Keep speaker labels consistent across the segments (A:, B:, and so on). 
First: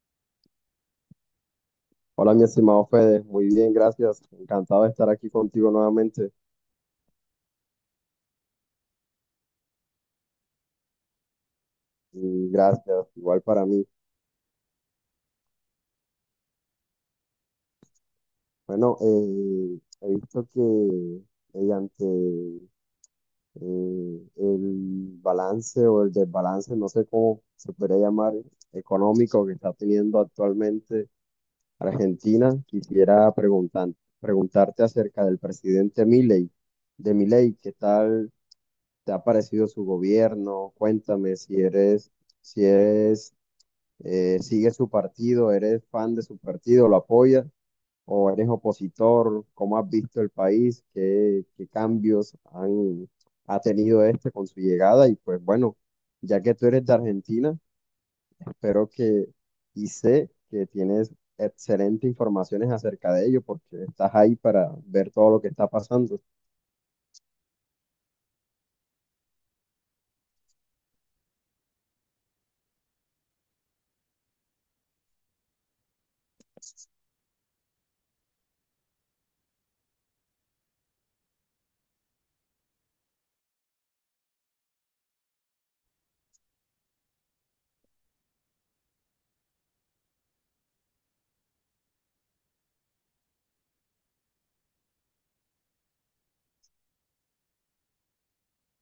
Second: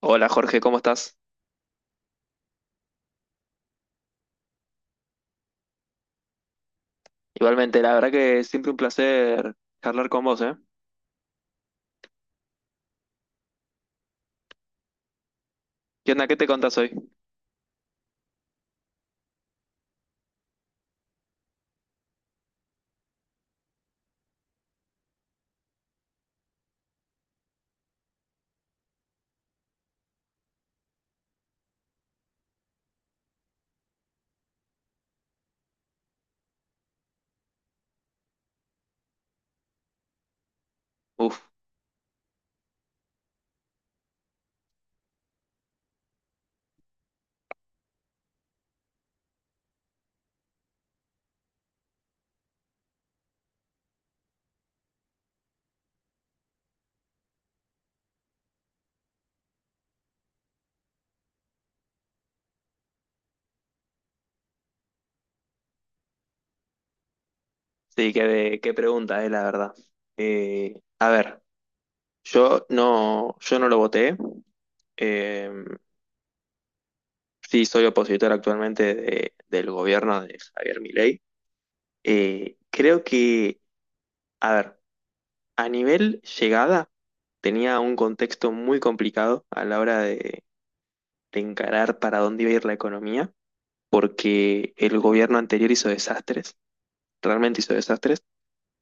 A: Hola Jorge, ¿cómo estás?
B: Hola, mi estimado Fede. Muy bien, gracias. Encantado de estar aquí contigo nuevamente.
A: Igualmente, la verdad que siempre un placer charlar con vos, ¿eh?
B: Y gracias, igual para mí.
A: ¿Qué onda? ¿Qué te contás hoy?
B: Bueno, he visto que mediante el balance o el desbalance, no sé cómo se podría llamar, económico que está teniendo actualmente Argentina, preguntarte acerca del presidente Milei. De Milei, ¿qué tal te ha parecido su gobierno? Cuéntame
A: Uf,
B: si eres si eres ¿sigues su partido? ¿Eres fan de su partido? ¿Lo apoyas? ¿O eres opositor? ¿Cómo has visto el país? ¿Qué ha tenido este con su llegada? Y pues bueno, ya que tú eres de Argentina, espero que y sé que tienes excelentes informaciones acerca de ello porque estás ahí para ver todo lo que está pasando.
A: sí, qué pregunta, la verdad. A ver, yo no lo voté. Eh, sí, soy opositor actualmente del gobierno de Javier Milei. Creo que, a ver, a nivel llegada tenía un contexto muy complicado a la hora de encarar para dónde iba a ir la economía. Porque el gobierno anterior hizo desastres, realmente hizo desastres,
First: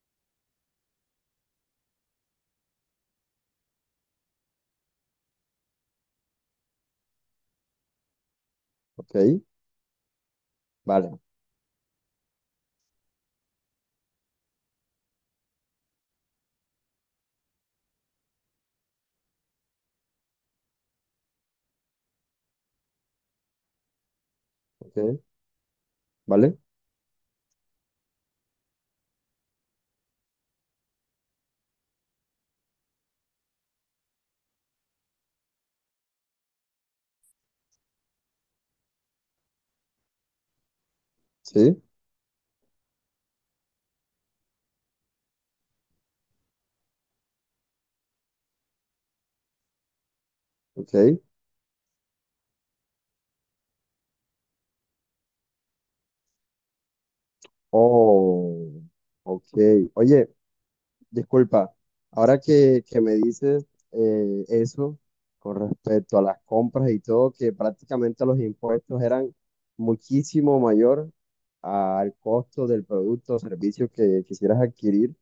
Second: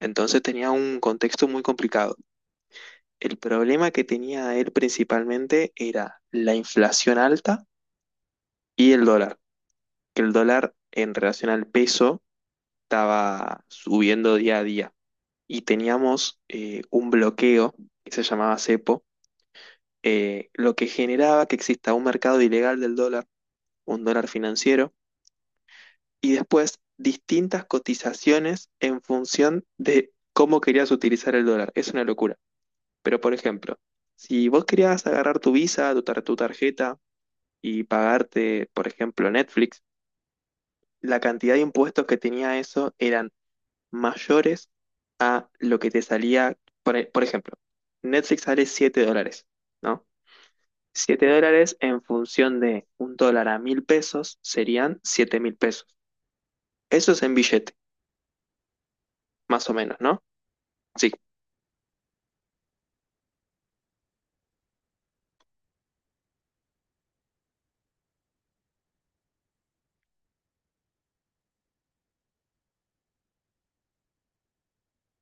A: entonces tenía un contexto muy complicado. El problema que tenía él principalmente era la inflación alta y el
B: ¿Ok?
A: dólar, que el dólar en
B: Vale,
A: relación al peso estaba subiendo día a día y teníamos un bloqueo que se llamaba cepo, lo que generaba que exista un mercado ilegal del dólar, un dólar financiero
B: ok,
A: y
B: vale,
A: después distintas cotizaciones en función de cómo querías utilizar el dólar. Es una locura. Pero, por ejemplo, si vos querías agarrar tu Visa, tu tarjeta y pagarte, por ejemplo, Netflix, la cantidad de
B: sí,
A: impuestos que tenía eso eran mayores a lo que te salía, por ejemplo, Netflix sale 7 dólares, ¿no?
B: ok.
A: 7 dólares en función de un dólar a 1000 pesos serían 7000 pesos. Eso es en billete,
B: Oh, ok.
A: más o menos, ¿no?
B: Oye,
A: Sí.
B: disculpa, ahora que me dices eso con respecto a las compras y todo, que prácticamente los impuestos eran muchísimo mayor al costo del producto o servicio que quisieras adquirir.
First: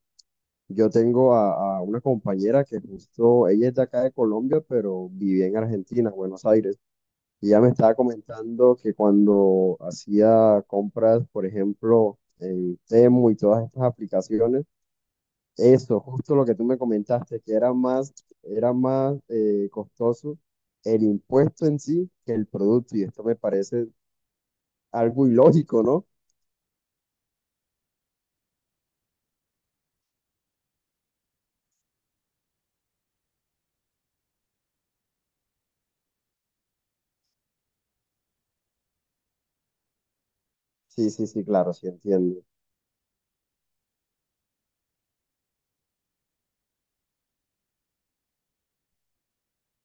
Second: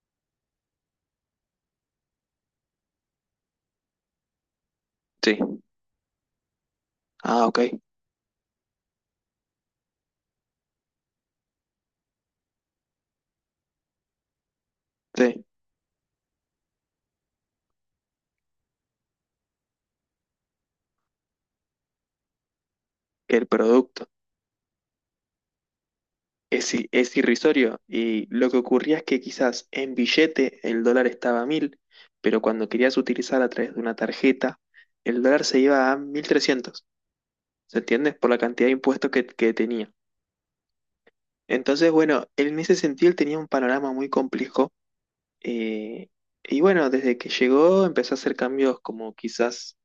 B: Yo tengo a una compañera que justo, ella es de acá de Colombia, pero
A: Sí,
B: vivía en Argentina, Buenos Aires,
A: ah,
B: y
A: ok,
B: ella me estaba comentando que cuando hacía compras, por ejemplo, en Temu y todas estas aplicaciones,
A: sí,
B: eso, justo lo que tú me comentaste, era más costoso el impuesto en sí que el producto, y esto
A: que
B: me
A: el
B: parece
A: producto
B: algo ilógico, ¿no?
A: es irrisorio y lo que ocurría es que quizás en billete el dólar estaba a 1000, pero cuando querías utilizar a través de una tarjeta, el dólar se iba a 1300. ¿Se entiende? Por la cantidad de impuestos que tenía.
B: Sí, sí, sí, claro, sí
A: Entonces, bueno,
B: entiendo.
A: en ese sentido él tenía un panorama muy complejo, eh, y bueno, desde que llegó empezó a hacer cambios como quizás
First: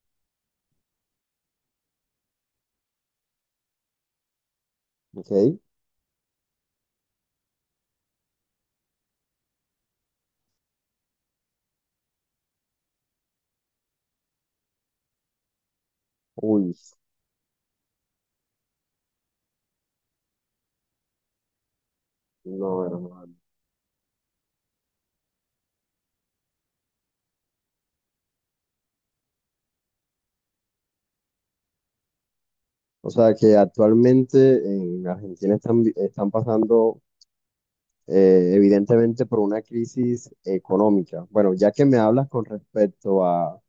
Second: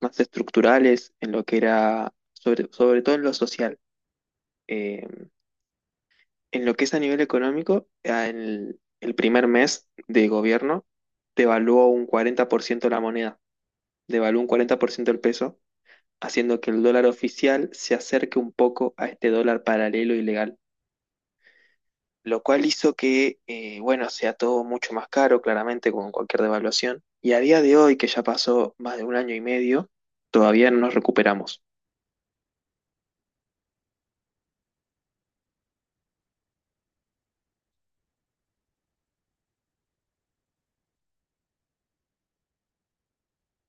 A: más estructurales en lo que era, sobre todo en lo social. Eh,
B: Ok.
A: En lo que es a nivel económico, el primer mes de gobierno devaluó un 40% la moneda, devaluó un 40% el peso, haciendo que
B: Uy,
A: el dólar oficial se acerque un poco a este dólar paralelo ilegal, lo cual
B: no,
A: hizo
B: hermano.
A: que, bueno, sea todo mucho más caro, claramente, con cualquier devaluación. Y a día de hoy, que ya pasó más de un año y medio, todavía no nos recuperamos.
B: O sea que actualmente en Argentina están pasando evidentemente por una crisis económica. Bueno, ya que me hablas con respecto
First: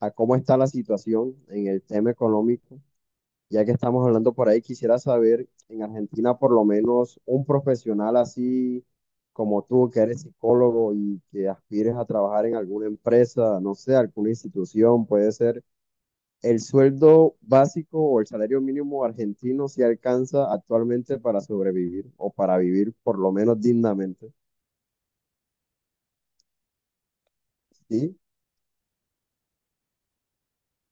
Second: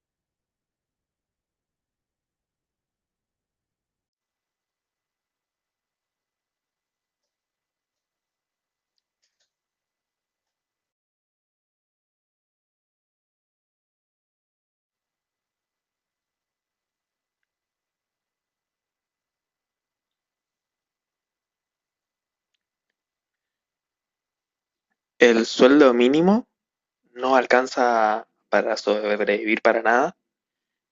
B: a cómo está la situación en el tema económico, ya que estamos hablando por ahí, quisiera saber, en Argentina por lo menos un profesional así como tú, que eres psicólogo y que aspires a trabajar en alguna empresa, no sé, alguna institución, puede ser, ¿el sueldo básico o el salario mínimo argentino si alcanza actualmente para sobrevivir o para vivir por lo menos dignamente?
A: El sueldo mínimo no
B: Sí.
A: alcanza para sobrevivir para nada.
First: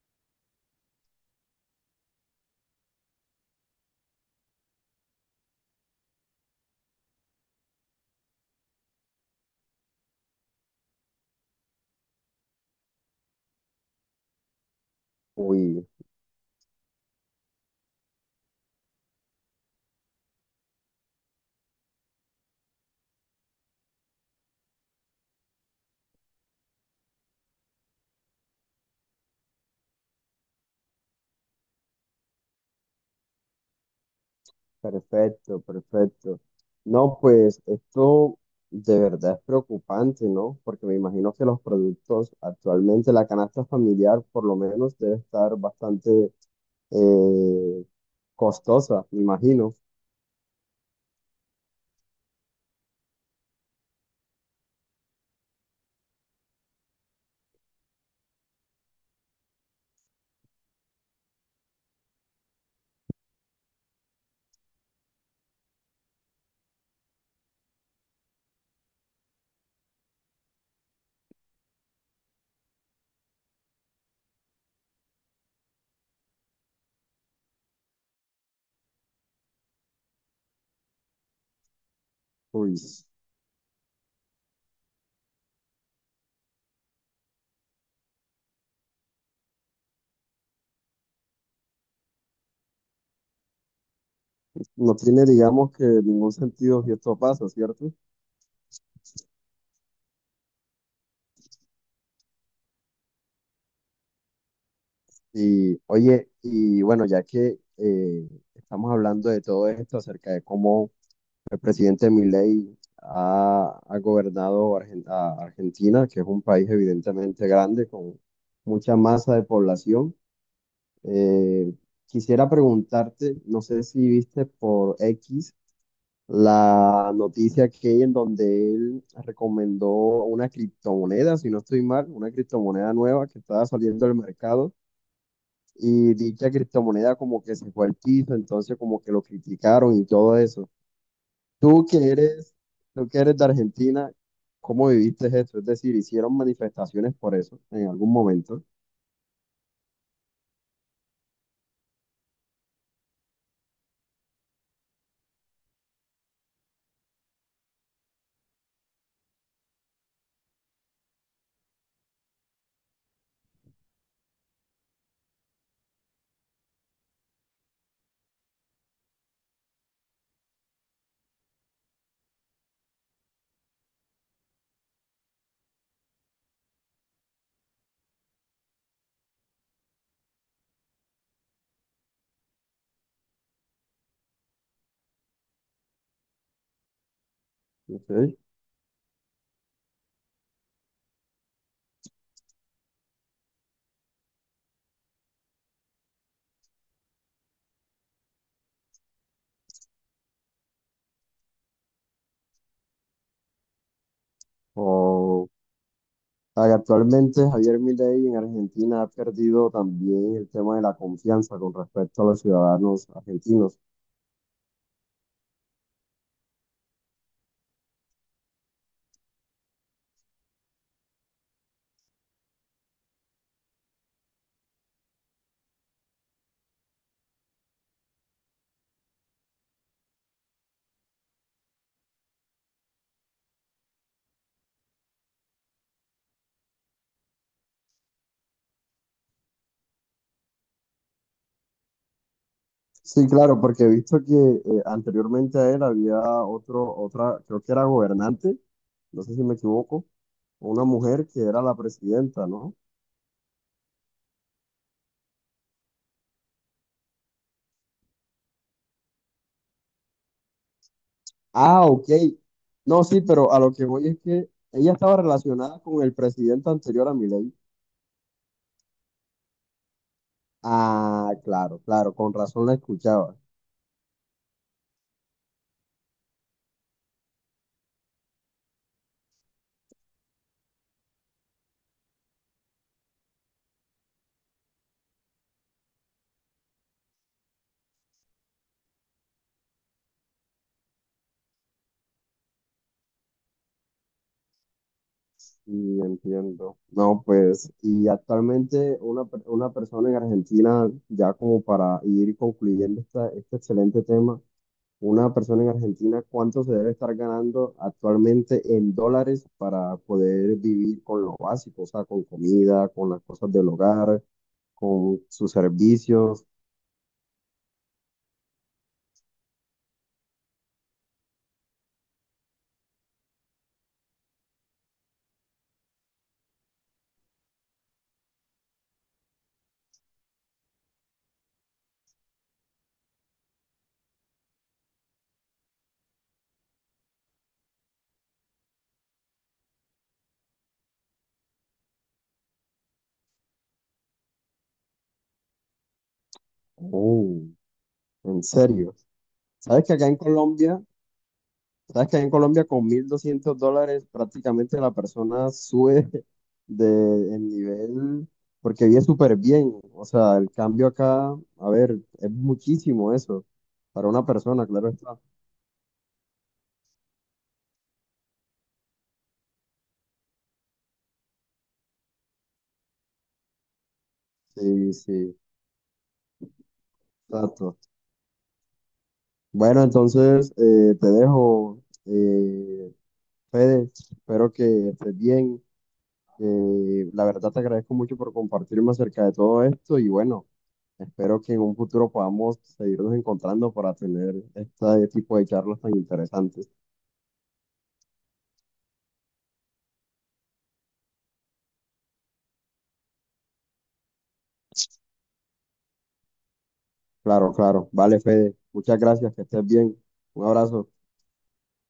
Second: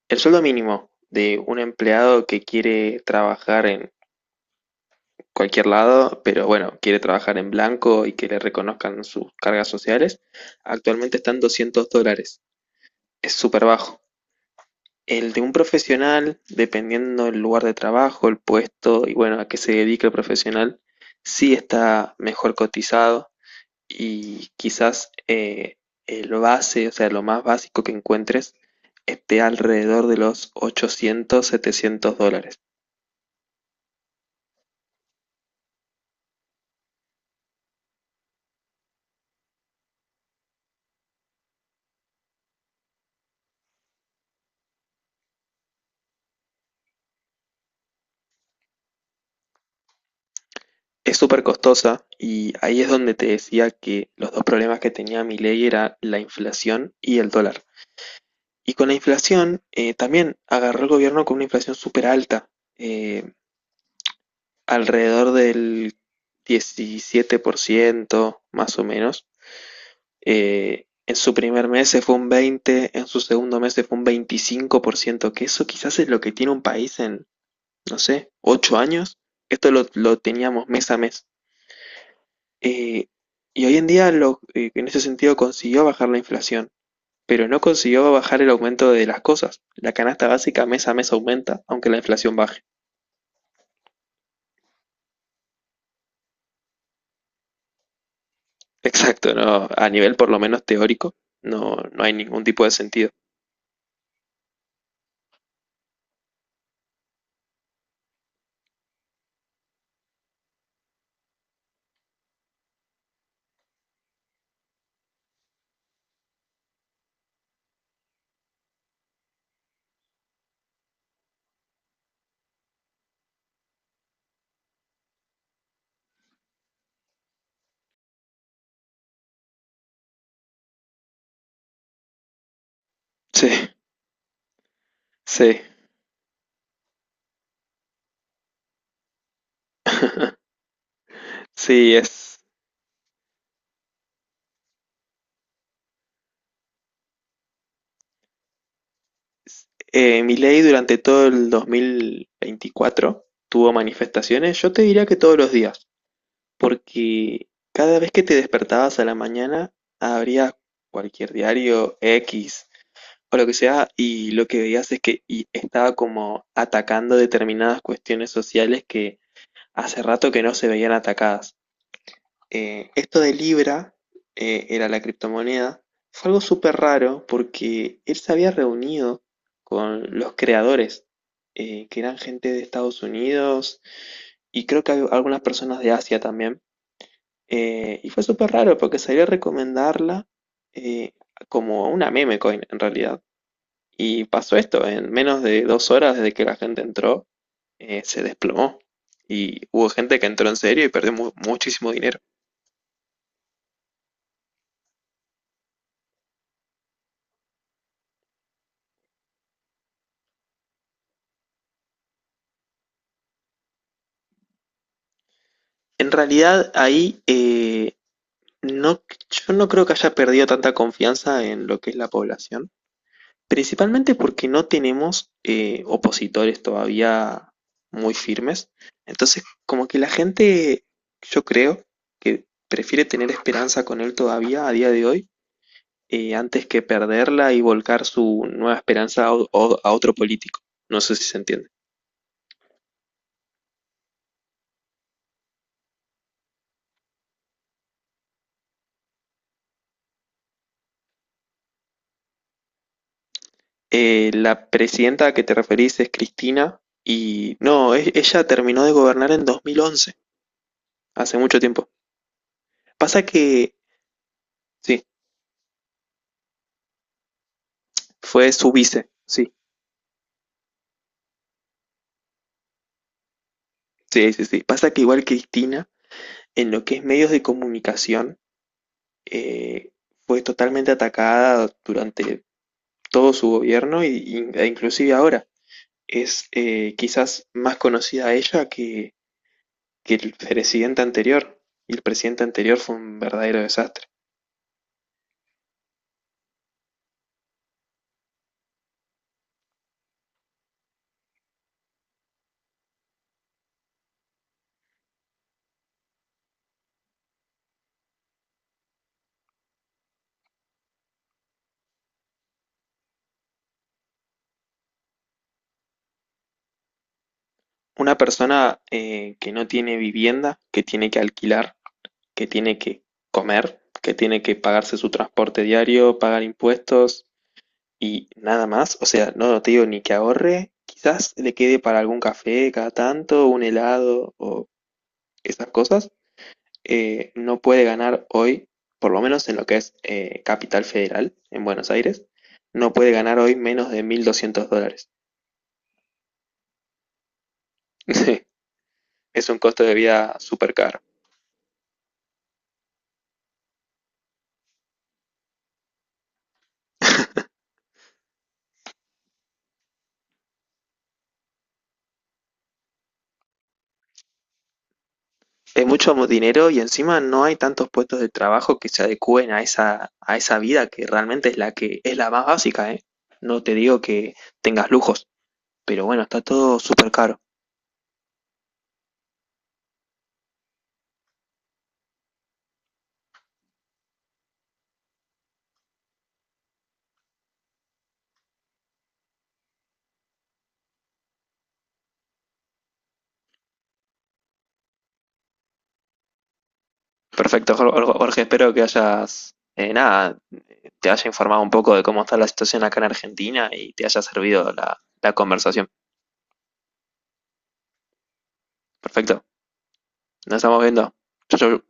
A: El sueldo mínimo de un empleado que quiere trabajar en cualquier lado, pero bueno, quiere trabajar en blanco y que le reconozcan sus cargas sociales, actualmente están 200 dólares. Es súper bajo. El de un
B: Uy,
A: profesional, dependiendo del lugar de trabajo, el puesto y bueno, a qué se dedica el profesional, sí está mejor cotizado y quizás el base, o sea, lo más básico que encuentres, esté alrededor de los 800, 700 dólares.
B: perfecto, perfecto. No, pues esto de verdad es preocupante, ¿no? Porque me imagino que los productos actualmente, la canasta familiar por lo menos debe estar bastante eh, costosa, me imagino.
A: Es súper costosa y ahí es donde te decía que los dos problemas que tenía Milei era la inflación y el dólar. Y con la inflación también agarró el gobierno con una inflación súper alta, eh, alrededor del 17% más o menos. En su primer mes se fue un 20%, en su segundo mes se fue un 25%, que eso quizás es lo que tiene un país en, no sé, 8 años. Esto lo teníamos mes a mes.
B: Pues
A: Eh, y hoy en día en ese sentido consiguió bajar la inflación, pero no consiguió bajar el aumento de las cosas. La canasta básica mes a mes aumenta, aunque la inflación baje.
B: no tiene, digamos que ningún sentido si esto pasa, ¿cierto?
A: Exacto, no, a nivel por lo menos teórico, no, no hay ningún tipo de sentido.
B: Y oye, y bueno, ya que estamos hablando de todo esto acerca de cómo el presidente Milei ha gobernado a Argentina, que es un país evidentemente grande con mucha masa de población. Eh, quisiera preguntarte, no sé si viste por X la noticia que en donde él recomendó una criptomoneda, si no estoy mal, una criptomoneda nueva que
A: Sí,
B: estaba saliendo del mercado.
A: sí,
B: Y dicha criptomoneda como que se fue al piso, entonces como que lo criticaron y todo eso. Tú
A: sí,
B: que eres, tú que eres de Argentina, ¿cómo viviste eso? Es decir, ¿hicieron manifestaciones por eso en algún momento?
A: es- Milei durante todo el 2024 tuvo manifestaciones, yo te diría que todos los días, porque cada vez que te despertabas a la mañana, abrías cualquier diario X, o lo que sea, y lo que veías es que y estaba como atacando determinadas cuestiones sociales que hace rato que no se veían atacadas. Esto de Libra, era la criptomoneda, fue algo súper raro porque él se había reunido con los creadores, que eran gente de Estados Unidos y creo que hay algunas personas de Asia también. Y
B: Ok.
A: fue súper raro porque salió a recomendarla eh, como una meme coin en realidad. Y pasó esto, en menos de 2 horas desde que la gente entró, se desplomó. Y hubo gente que entró en serio y perdió muchísimo dinero.
B: O o sea, actualmente Javier Milei en Argentina ha perdido también el tema de la confianza con respecto a los ciudadanos argentinos.
A: En realidad ahí no, yo no creo que haya perdido tanta confianza en lo que es la población, principalmente porque no tenemos opositores todavía muy firmes. Entonces, como que la gente, yo creo que prefiere tener esperanza con él todavía a día de hoy, antes que perderla y volcar su nueva esperanza a otro político. No sé si se entiende.
B: Sí, claro, porque he visto que anteriormente a él había otra, creo que era gobernante, no sé si me equivoco, una mujer que era la presidenta, ¿no?
A: La presidenta a que te referís es Cristina y no, ella terminó de gobernar en 2011, hace mucho
B: Ah,
A: tiempo.
B: ok. No, sí,
A: Pasa
B: pero a lo
A: que,
B: que voy es que ella
A: sí,
B: estaba relacionada con el presidente anterior a Milei.
A: fue su vice, sí,
B: Ah, claro, claro, con razón la escuchaba.
A: sí, sí, sí. Pasa que igual Cristina, en lo que es medios de comunicación, eh, fue totalmente atacada durante todo su gobierno e inclusive ahora. Es quizás más conocida ella que el presidente anterior. Y el presidente anterior fue un verdadero desastre.
B: Y entiendo. No, pues, y actualmente una persona en Argentina, ya como para ir concluyendo este excelente tema, una persona en Argentina, ¿cuánto se debe estar ganando actualmente en dólares para poder vivir con lo básico? O sea, con comida, con las cosas del hogar, con sus servicios.
A: Una persona, que no tiene vivienda, que tiene que alquilar, que tiene que comer, que tiene que pagarse su transporte diario, pagar impuestos y nada más. O sea, no te digo ni que ahorre, quizás le quede para algún café cada tanto, un helado o esas cosas. No puede ganar hoy, por lo menos en lo que es Capital Federal, en Buenos Aires, no puede ganar hoy menos de 1200 dólares.
B: Oh,
A: Sí.
B: en serio.
A: Es un costo
B: ¿Sabes que
A: de
B: acá en
A: vida súper
B: Colombia,
A: caro.
B: sabes que acá en Colombia con $1,200 prácticamente la persona sube de en nivel porque vive súper bien? O sea, el cambio acá, a ver, es muchísimo eso para una persona, claro está.
A: Es mucho dinero y encima no hay tantos puestos de trabajo que se adecúen a esa vida que realmente es la que es la más básica, ¿eh? No te digo que tengas
B: Sí,
A: lujos,
B: sí,
A: pero bueno, está todo súper caro.
B: exacto. Bueno, entonces te dejo, eh, Fede, espero que estés bien. La verdad te agradezco mucho por compartirme acerca de todo esto y bueno. Espero que en un futuro podamos seguirnos encontrando para tener este tipo de charlas tan interesantes.
A: Perfecto, Jorge, espero que hayas, nada, te haya informado un poco de cómo está la situación acá en Argentina y te haya servido la conversación.
B: Claro, claro. Vale, Fede. Muchas gracias. Que
A: Perfecto,
B: estés bien. Un
A: nos estamos
B: abrazo.
A: viendo. Chau, chau.